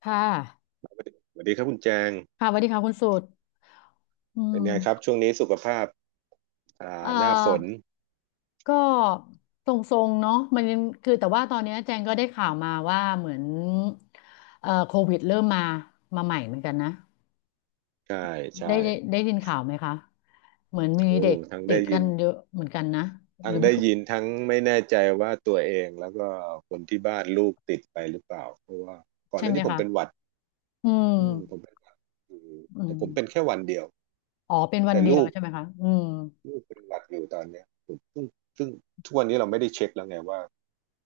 ค่ะสวัสดีครับคุณแจงค่ะสวัสดีค่ะคุณสุดอืเป็นไงครับมช่วงนี้สุขภาพเอ่อหน้าฝนก็ทรงๆ เนาะมันยังคือแต่ว่าตอนเนี้ยแจงก็ได้ข่าวมาว่าเหมือนโควิดเริ่มมามาใหม่เหมือนกันนะ ใช่ใช่ได้ยินข่าวไหมคะ เหมือนมีโอ้เด็กทั้งติได้ดกัยินนเยอะเหมือนกันนะหทั้รืงอไม่ได้ยินทั้งไม่แน่ใจว่าตัวเองแล้วก็คนที่บ้านลูกติดไปหรือเปล่าเพราะว่าก่อนหใช่น้าไหมนี้ผมคะเป็นหวัดอือืมผมมเป็นหวัดอยู่อืแต่มผมเป็นแค่วันเดียวอ๋อเป็นวันแต่เดียวลูกใช่ไหมคะอืม ลูกเป็นหวัดอยู่ตอนเนี้ยผมซึ่งทุกวันนี้เราไม่ได้เช็คแล้วไงว่า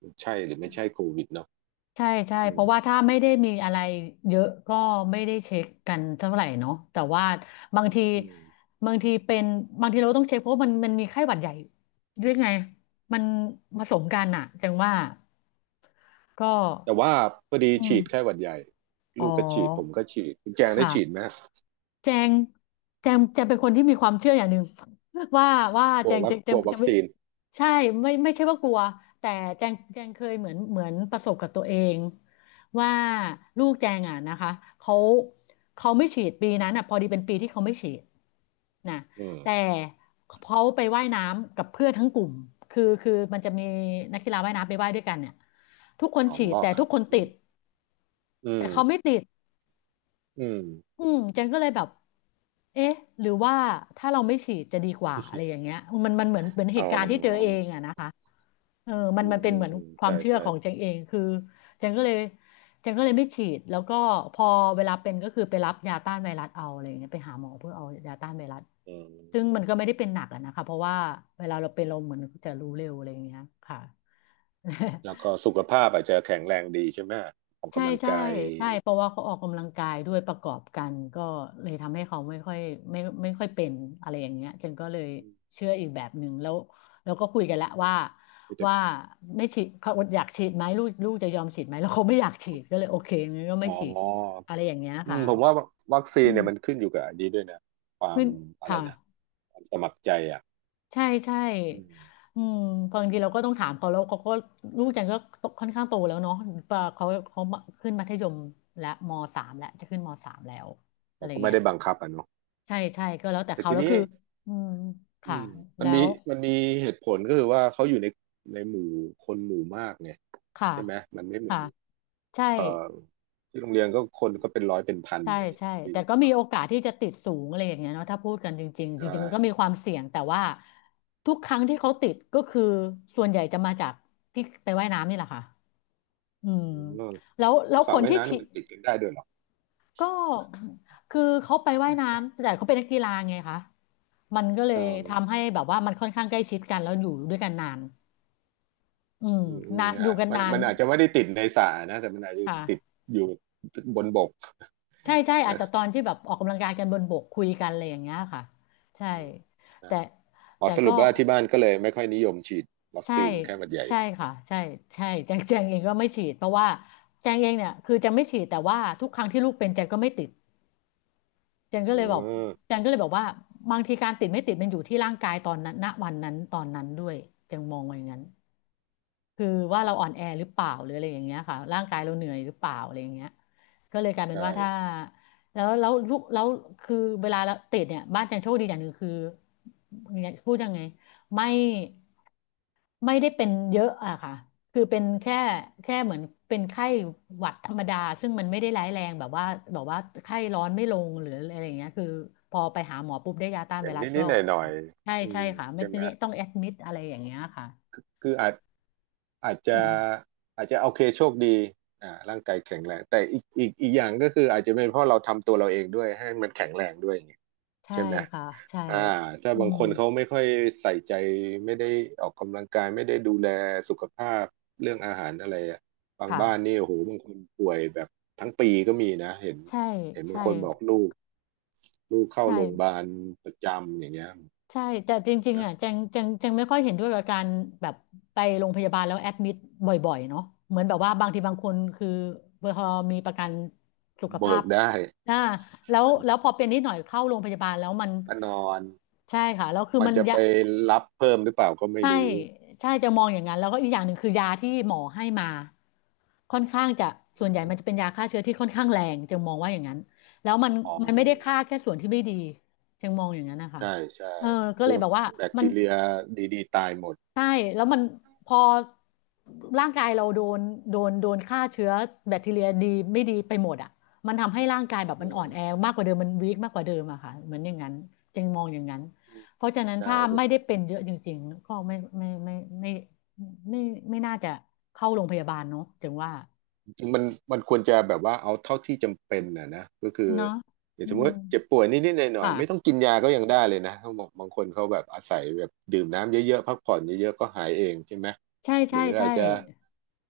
มันใช่หรือไม่ใช่โควิดเนาะใช่ใช่อืเพมราะว่าถ้าไม่ได้มีอะไรเยอะก็ไม่ได้เช็คกันเท่าไหร่เนาะแต่ว่าบางทีอืมบางทีเป็นบางทีเราต้องเช็คเพราะมันมีไข้หวัดใหญ่ด้วยไงมันผสมกันอะจังว่าก็แต่ว่าพอดีอืมฉีดไข้หวัดใหญ่อ๋ลูกก็ฉีดผมอก็ฉีดคุณแจคงได้ฉีดไหม ่ะ แจงแจงเป็นคนที่มีความเชื่ออย่างหนึ่ง ว่าว่ากลัววัคแจกงลัววัจะคไม่ซีนใช่ไม่ไม่ใช่ว่ากลัวแต่แจงเคยเหมือนประสบกับตัวเองว่าลูกแจงอ่ะนะคะเขาเขาไม่ฉีดปีนั้นอ่ะพอดีเป็นปีที่เขาไม่ฉีดนะอืแต่มเขาไปว่ายน้ำกับเพื่อนทั้งกลุ่มคือมันจะมีนักกีฬาว่ายน้ำไปว่ายด้วยกันเนี่ยทุกคนอ๋อฉีดแต่คทุรักบคนอืติมดอืแต่มเขาไม่ติด อืมอืมเจนก็เลยแบบเอ๊ะหรือว่าถ้าเราไม่ฉีดจะดีกว่าอะไรอย่างเงี้ยมันเหมือนเหเอตุการณ์ที่เจอเอางอะนะคะเอออืมัมนเป็อืนเหมมือนอืมควาใช่มเชื่อใช่ของเจงเอง คือเจงก็เลยเจงก็เลยไม่ฉีดแล้วก็พอเวลาเป็นก็คือไปรับยาต้านไวรัสเอาอะไรอย่างเงี้ยไปหาหมอเพื่อเอายาต้านไวรัสอืซึ่งมันมก็ไม่ได้เป็นหนักอะนะคะเพราะว่าเวลาเราเป็นเราเหมือนจะรู้เร็วอะไรอย่างเงี้ยค่ะ แล้วก็สุขภาพอาจจะแข็งแรงดีใช่ไหมออกใช่กำลังใช่กายใช่เพราะว่าเขาออกกำลังกายด้วยประกอบกันก็เลยทำให้เขาไม่ค่อยไม่ค่อยเป็นอะไรอย่างเงี้ยฉันก็เลยอืมเชื่ออีกแบบหนึ่งแล้วแล้วก็คุยกันและวว่าแต่ว่าไม่ฉีดเขาอยากฉีดไหมลูกจะยอมฉีดไหมแล้วเขาไม่อยากฉีดก็เลยโอเคงั้นก็ไม่อ๋อฉีดอะไรอย่างเงี้ยอืค่ะมผมว่าวัคซีอืนเนี่ยมมันขึ้นอยู่กับอันนี้ด้วยนะ ความขึ้นอะไรค่ะ นะความสมัครใจอ่ะใช่ใช่อืมอืมบางทีเราก็ต้องถามเขาแล้วเขาก็ลูกจันก็ค่อนข้างโตแล้วเนาะปะเขาเขาขึ้นมัธยมและมสามแล้วจะขึ้นมสามแล้วอะเราไรก็ไม่เงี้ยได้บังคับอ่ะเนาะใช่ใช่ก็แล้วแต่แต่เขาทีแล้วนี้คืออืมอืค่ะมมัแล้นมีวมันมีเหตุผลก็คือว่าเขาอยู่ในในหมู่คนหมู่มากไงค่ะใช่ไหม มันไม่เหมือค่ะ น ใช่เอ่อที่โรงเรียนก็คนก็เป็นร้อยเป็นพันใช่อย่างเงี้ยคใช่รับพี่แต่ก็ก็มีโอกาสที่จะติดสูงอะไรอย่างเงี้ยเนาะถ้าพูดกันจริงๆจใช่ริงๆมันก็มีความเสี่ยงแต่ว่าทุกครั้งที่เขาติดก็คือส่วนใหญ่จะมาจากที่ไปว่ายน้ำนี่แหละค่ะอืมอืมแล้วสระคนว่ายที่น้ำเนี่ฉียด มันติดกันได้ด้วยเหรอก็คือเขาไปว่ายน้ำแต่เขาเป็นนักกีฬาไงคะมันก็เลเออยทำให้แบบว่ามันค่อนข้างใกล้ชิดกันแล้วอยู่ด้วยกันนานอืมอืมอืมนานออ่ะยู่กันมันนานมันอาจจะไม่ได้ติดในสระนะ แต่มันอาจจะติดค่ะอยู่บนบกใช่ใช่อาจจะนะตอนที่แบบออกกำลังกายกันบนบกคุยกันอะไรอย่างเงี้ยค่ะใช่อืมใช่แต่อ๋อแต่สรุก็ปว่าที่บ้านก็เลยไม่ค่อยนิยมฉีดวัคใช่ซีนไข้หวัดใหญ่ใช่ค่ะใช่ใช่แจงเองก็ไม่ฉีดเพราะว่าแจงเองเนี่ยคือแจงไม่ฉีดแต่ว่าทุกครั้งที่ลูกเป็นแจงก็ไม่ติด จันก็อ๋เลยอบอกจันก็เลยบอกว่าบางทีการติดไม่ติดมันอยู่ที่ร่างกายตอนนั้นณวันนั้นตอนนั้นด้วยจันมองว่าอย่างนั้นคือว่าเราอ่อนแอหรือเปล่าหรืออะไรอย่างเงี้ยค่ะร่างกายเราเหนื่อยหรือเปล่าอะไรอย่างเงี้ยก็เลยกลายเป็นใช่ว่าถ้าแล้วแล้วลูกแล้วคือเวลาเราติดเนี่ยบ้านจันโชคดีอย่างหนึ่งคือพูดยังไงไม่ ไม่ได้เป็นเยอะอะค่ะ คือเป็นแค่เหมือนเป็นไข้หวัดธรรมดา ซึ่งมันไม่ได้ร้ายแรงแบบว่าแบบว่าไข้ร้อนไม่ลงหรืออะไรอย่างเงี้ยคือพอไปหาหมอปุ๊บได้ยาต้านเป็ไวนรัสก็นิด ๆ หลน่องยใช่ๆอืใช่มค่ะไม่ใช่ไหมได้ต้องแอดมิดอะไรอย่างเงี้ยค่ะคืออาจ อาจอืจะมอาจจะโอเคโชคดีอ่าร่างกายแข็งแรงแต่อีกอย่างก็คืออาจจะเป็นเพราะเราทำตัวเราเองด้วยให้มันแข็งแรงด้วยอย่างเงี้ยใช่ใช่ไหมค่ะใช่อ่าถ้าอืบางมคนเขาไม่ค่อยใส่ใจไม่ได้ออกกำลังกายไม่ได้ดูแลสุขภาพเรื่องอาหารอะไรอะบางค่ะ บ้านนี่โอ้โหบางคนป่วยแบบทั้งปีก็มีนะเห็นใช่เห็นบางใช่คนบอกลูกเข้าโรงพยาใช่ บาลประจำอย่างเงี้ยใช่แต่จริงๆนะอ่ะแจงไม่ค่อยเห็นด้วยกับการแบบไปโรงพยาบาลแล้วแอดมิดบ่อยๆเนาะเหมือนแบบว่าบางทีบางคนคือพอมีประกันสุขภาเบิพกได้อ่าแล้วพอเป็นนิดหน่อยเข้าโรงพยาบาลแล้วมันมานอนใช่ค่ะแล้วคือมันมันจะไปยะ รับเพิ่มหรือเปล่าก็ไม่ใช่รู้ ใช่จะมองอย่างนั้นแล้วก็อีกอย่างหนึ่งคือยาที่หมอให้มาค่อนข้างจะส่วนใหญ่มันจะเป็นยาฆ่าเชื้อที่ค่อนข้างแรงจึงมองว่าอย่างนั้นแล้วมันอ๋อไม่ได้ฆ่าแค่ส่วนที่ไม่ดีจึงมองอย่างนั้นนะคะใช่ใช่เออก็พเลยวกแบบว่าแบคมัน ทีเรียดีๆตายหมดใช่แล้วมันพอร่างกายเราโดนโดนฆ่าเชื้อแบคทีเรียดีไม่ดีไปหมดอ่ะมันทำให้ร่างกายแบบมัอืนอ่อนแอมมากกว่าเดิมมันวีคมากกว่าเดิมอะค่ะเหมือนอย่างนั้นจึงมองอย่างนั้นเพราะฉะนั้นใช่ ถ้าไม่ได้เป็นเยอะจริงๆก็ไม่ไม่ไม่ไม่ไม่ไม่ไม่น่าจะเข้าโรงพยาบาลเนาะจึงว่าจริงมันควรจะแบบว่าเอาเท่าที่จำเป็นนะนะก็คือเนาะอย่างอืสมมมติเจ็บป่วยนิดๆหน่อยๆไม่ต้องค่ะกินยาก็ยังได้เลยนะเขาบอกบางคนเขาแบบอาศัยแบบดื่มน้ำเยอะๆพักผ่อนเยอะๆก็หายเองใช่ไหมใช่หใช่รือใช่อาจจะ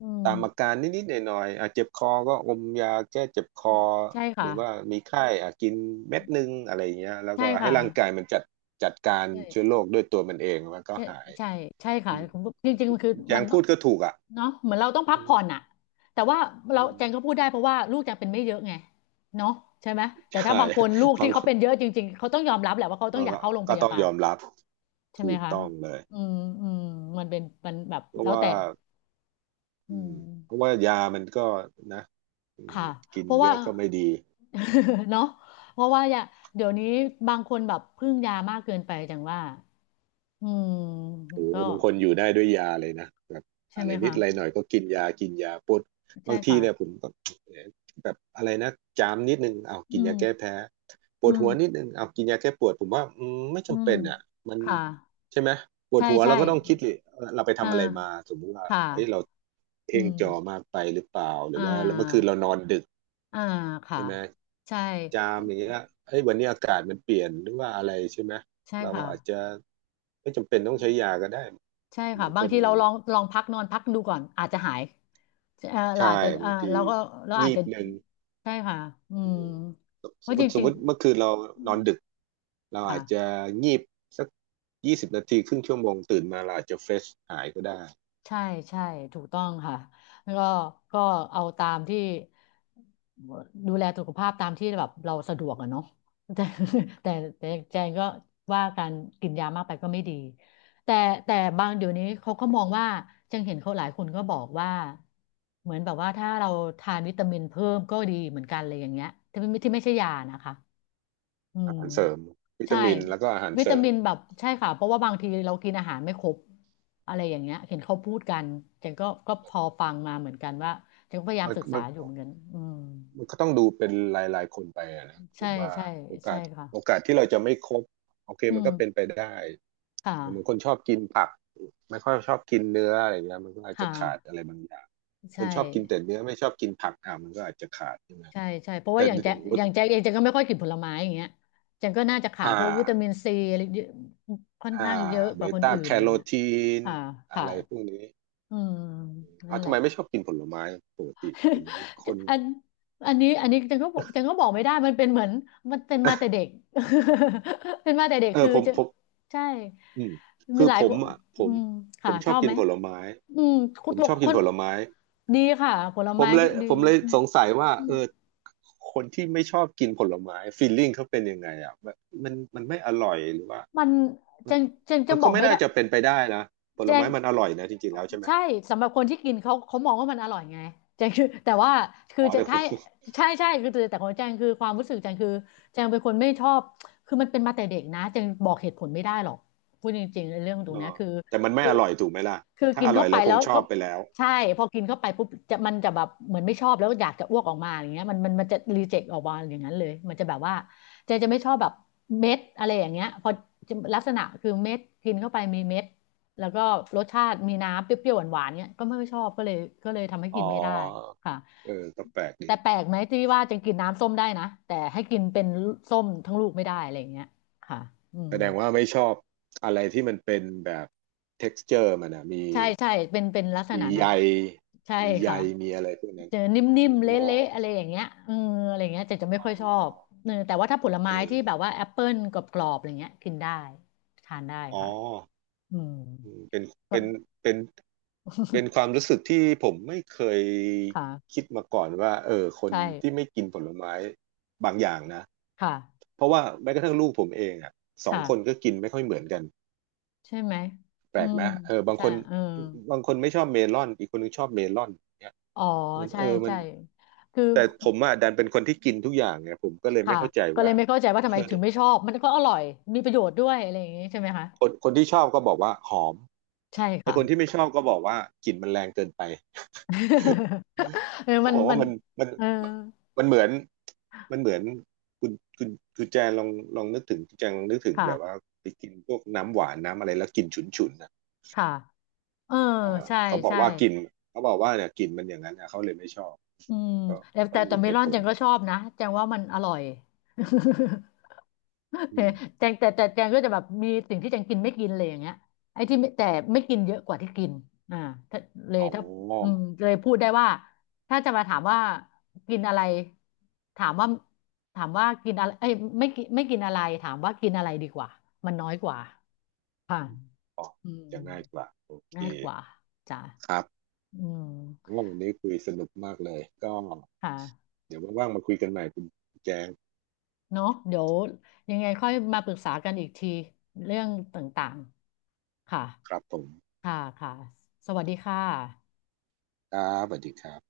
อืตามอามการนิดๆหน่อยๆอาจเจ็บคอก็อมยาแก้เจ็บคอใช่หค่ะรือว่ามีไข้อ่ะกินเม็ดนึงอะไรอย่างเงี้ยแล้วใช่ก็ให้ค่ะร่างกายมันจัดจัดการใช่ เชื้อโรคด้วยตัวมันเองมันก็ใช่หายใช่ใช่ค่ะอืมผมจริงๆมันคือคุณแจมังนต้พูองดก็ถูกอ่ะเนาะเหมือนเราต้องพักอืมผ่อนอะแต่ว่าเราอืแจงก็มพูดได้เพราะว่าลูกแจงเป็นไม่เยอะไงเนาะใช่ไหมแต่ถ้าใช่ บางคนลูก ฟัที่ง เขาเป็นเยอะจริงๆเขาต้องยอมรับแหละว่าเขาต้อเรางอยากก็เข้าโรงพก็ยาต้องบายลอมรับใช่ไหมถูกคะต้องเลยอืมอืมมันเป็นมันแบบเพราะแล้วว่าแต่อือืมเพราะมว่ายามันก็นะอืมค่ะกินเพราะเยว่า อะก็ไม่ดี เนาะเพราะว่าอย่าเดี๋ยวนี้บางคนแบบพึ่งยามากเกินไปจังว่าอืมโอ้โหก็บางคนอยู่ได้ด้วยยาเลยนะแบบใช่อะไหไรมนิคะดอะไรหน่อยก็กินยากินยาปวดใช่บางทีค่ะเนี่ยผมก็แบบอะไรนะจามนิดนึงเอาอืกินม ยาแก้แพ้ปอืวดมหัวนิดนึงเอากินยาแก้ปวดผมว่าไม่อืจำมเป็นอ่ะมันค่ะใช่ไหมปวดใช่หัวใช่เราก็ต้องคิดเลยเออเราไปอ่าทำอะไรมาสมมุติว่าค่เอ้ยเราะอืเพ่งมจอมากไปหรือเปล่าหรืออ่าว่าแล้วเมื่อคืนเรานอนดึกอ่าค่ะใช่ไหมใช่จามอย่างเงี้ยเอ้ยวันนี้อากาศมันเปลี่ยนหรือว่าอะไรใช่ไหมใช่เราก็ค่ะอาจจะไม่จำเป็นต้องใช้ยาก็ได้ ใช่ค่ะบางคบางนทีเราลองลองพักนอนพักดูก่อนอาจจะหายเราอาใช่จจะบางทีเราก็เราอาจงีจะบหนึ่งใช่ค่ะอือืมมสเพสมราะมจติสมริงมติเมื่อคืนเราๆอืนมอนดึกเราอาจจะค่ะ งีบสัก20 นาทีครึ่งชั่วโมงตื่นมาเราอาจจะเฟรชหายก็ได้ใช่ใช่ถูกต้องค่ะแล้วก็ก็เอาตามที่ดูแลสุขภาพตามที่แบบเราสะดวกอะเนาะแต่ แต่แต่แจงก็ว่าการกินยามากไปก็ไม่ดีแต่แต่บางเดี๋ยวนี้เขาก็มองว่าแจงเห็นเขาหลายคนก็บอกว่าเหมือนแบบว่าถ้าเราทานวิตามินเพิ่มก็ดีเหมือนกันเลยอย่างเงี้ยที่ไม่ที่ไม่ใช่ยานะคะ อือามหารเสริมวิใช่ตามินแล้วก็อาหารวิเสตาริมมินแบบใช่ค่ะเพราะว่าบางทีเรากินอาหารไม่ครบอะไรอย่างเงี้ยเห็นเขาพูดกันจจนก็ก็พอฟังมาเหมือนกันว่าจนก็พยายามมันศึกษามันอยู่เหมือนกันอืมมันก็ต้องดูเป็นรายๆคนไปอะนะผใช่มว่าใช่โอกาใช่สค่ะโอกาสที่เราจะไม่ครบโอเคอืมันมก็เป็นไปได้ ค่ะอย่างบางคนชอบกินผักไม่ค่อยชอบกินเนื้ออะไรเงี้ยมันก็อาจค่ะจะขาดอะไรบางอย่างคใช่นชอบกินแต่เนื้อไม่ชอบกินผักอ่ะมันก็อาจจะขาดใช่ไหมใช่ใช่เพราะว่าแต่อย่างแจ็คลอดย่างแจ็คเองแจ็คก็ไม่ค่อยกินผลไม้อย่างเงี้ยแจ็คก็น่าจะขาดอ่พวกวิตามิานซีอะไรเยอะค่อนอ่าข้างเยอะกเบว่าคนต้าอื่นแคอะไรโรเงี้ยทีนค่ะอะค่ะไรพวกนี้อืมนั่อ่ะนแหทำละ ไมไม่ชอบกินผลไม้ปกติเป็นคน อันอันนี้อันนี้จังก็บอกจังก็บอกไม่ได้มันเป็นเหมือนมันเป็นมาแต่ เด็ก เป็นมาแต่เด็กเออคือผมจะผมใช่อืมมีคือหลายผคมนอ่ะผอืมมผค่ะมชชออบบกิไหนมผลไม้อืมคุผณมบอชกอบกิคนนผลไม้ ดีค่ะผลผไม้มเลยดีผมเลยสงสัยว่าอืเอมอคนที่ไม่ชอบกินผลไม้ฟีลลิ่งเขาเป็นยังไงอ่ะแบบมันไม่อร่อยหรือว่ามันมัจันนจังมัจันงบก็อกไม่ไม่น่าได้จะเป็นไปได้นะผแจลง ไม้มันอร่อยนะจริงๆแล้วใช่ไหมใช่สำหรับคนที่กินเขาเขามองว่ามันอร่อยไงแจงคือแต่ว่าคืออ๋อจะแต่คถ้าน ใช่ใช่คือแต่แต่ของแจงคือความรู้สึกแจงคือแจงเป็นคนไม่ชอบคือมันเป็นมาแต่เด็กนะแจงบอกเหตุผลไม่ได้หรอกพูดจริงๆในเรื่องตร งอ๋อเนี้ยคือแต่มันไม่คือ อร่อยถูกไหมล่ะคือถ้ากินอร่เข้าอยไปเราคแล้งวชอก็บไปแล้วใช่พอกินเข้าไปปุ๊บจะมันจะแบบเหมือนไม่ชอบแล้วอยากจะอ้วกออกมาอย่างเงี้ยมันจะรีเจ็คออกมาอย่างนั้นเลยมันจะแบบว่าเจจะไม่ชอบแบบเม็ดอะไรอย่างเงี้ยพอจะลักษณะคือเม็ดกินเข้าไปมีเม็ดแล้วก็รสชาติมีน้ำเปรี้ยวๆหวานๆเงี้ยก็ไม่ค่อยชอบก็เลยก็เลยทำให้อ๋อกินไม่ได้ค่ะเออก็แปลกดีแต่แปลกไหมที่ว่าจะกินน้ำส้มได้นะแต่ให้กินเป็นส้มทั้งลูกไม่ได้อะไรอย่างเงี้ยค่ะอืแสม ดงว่าไม่ชอบอะไรที่มันเป็นแบบ texture มันอ่ะมีใช่ใช่เป็นเป็นลักษมีณะนั้ใยนใช่มีใยค่ะมีอะไรพวกนั้นเจอนอ๋ิ่มๆเลอะๆอะไรอย่างเงี้ยเอออะไรอย่างเงี้ยจะจะไม่อ๋อค่อยชอบเออแต่ว่าถ้าผลเอไม้อที่แบบว่าแอปเปิลกรอบๆอะไรเงี้ยกินได้ทานได้อ๋อ ค่ะอืมอืมเป็นก็ เป็นเป็นเป็นความ รู้สึกที่ผมไม่เคยค่ะคิดมาก่อนว่าเออคนที่ใช่ไม่กินผลไม้บางอย่างนะค่ะเพราะว่าแม้กระทั่งลูกผมเองอ่ะสองค่ะคนก็กินไม่ค่อยเหมือนกันใช่ไหมแปลอืกมไหมเออบางใช่คนเออบางคนไม่ชอบเมลอนอีกคนนึงชอบเมลอนเนี่ยอ๋อมันใช่เออมัใช่นคือแต่ผมอ่ะดันเป็นคนที่กินทุกอย่างไงผมก็เลยไม่ค่ะเข้าใจก็เลว่ายไม่เข้าใจว่าทำไมเออ ถึงไม่ชอบมันก็อร่อยมีประโยชน์ด้วยอะไรอย่างงี้ใช่ไหมคะคนที่ชอบก็บอกว่าหอมใช่ไอค่ะ คนที่ไม่ชอบก็บอกว่ากลิ่นมันแรงเกินไป เออ เขามันบอกมัว่านมันมันเออมันเหมือนมันเหมือนคุณคุณคุณแจงลองลองนึกถึงคุณแจงลองนึกถึงค่ะแบบว่าไปกินพวกน้ำหวานน้ำอะไรแล้วกลิ่นฉุนฉุนอ่ะค่ะเออเออใช่เขาบอกใช่ว่ากลิ่นเขาบอกว่าเนี่ยกลิ่นมันอย่างนั้นนะเขาเลยไม่ชอบอืมก็แต่ก็แต่แต่มีเมเหลตุอนผแจลงขอก็งชเขาอบนะแจงว่ามันอร่อย อืม แจงแต่แต่แจงก็จะแบบมีสิ่งที่แจงกินไม่กินเลยอย่างเงี้ยไอ้ที่ไม่แต่ไม่กินเยอะกว่าที่กินอ่าถ้าเลยอ๋ถ้าอืมอเลยพูดได้ว่าถ้าจะมาถามว่ากินอะไรถามว่าถามว่ากินอะไรเอ้ยไม่กินไม่กินอะไรถามว่ากินอะไรดีกว่ามันน้อยกว่าค่ะอืมอ๋ออืม จะง่ายกว่าโอเคง่ายกว่าจ้ะครับอืมโอ้วันนี้คุยสนุกมากเลยก็ ค่ะเดี๋ยวว่างๆมาคุยกันใหม่คุณแจงเนอะเดี๋ยวยังไงค่อยมาปรึกษากันอีกทีเรื่องต่างๆ ค่ะ ครับผมค่ะค่ะสวัสดีค่ะครับสวัสดีครับ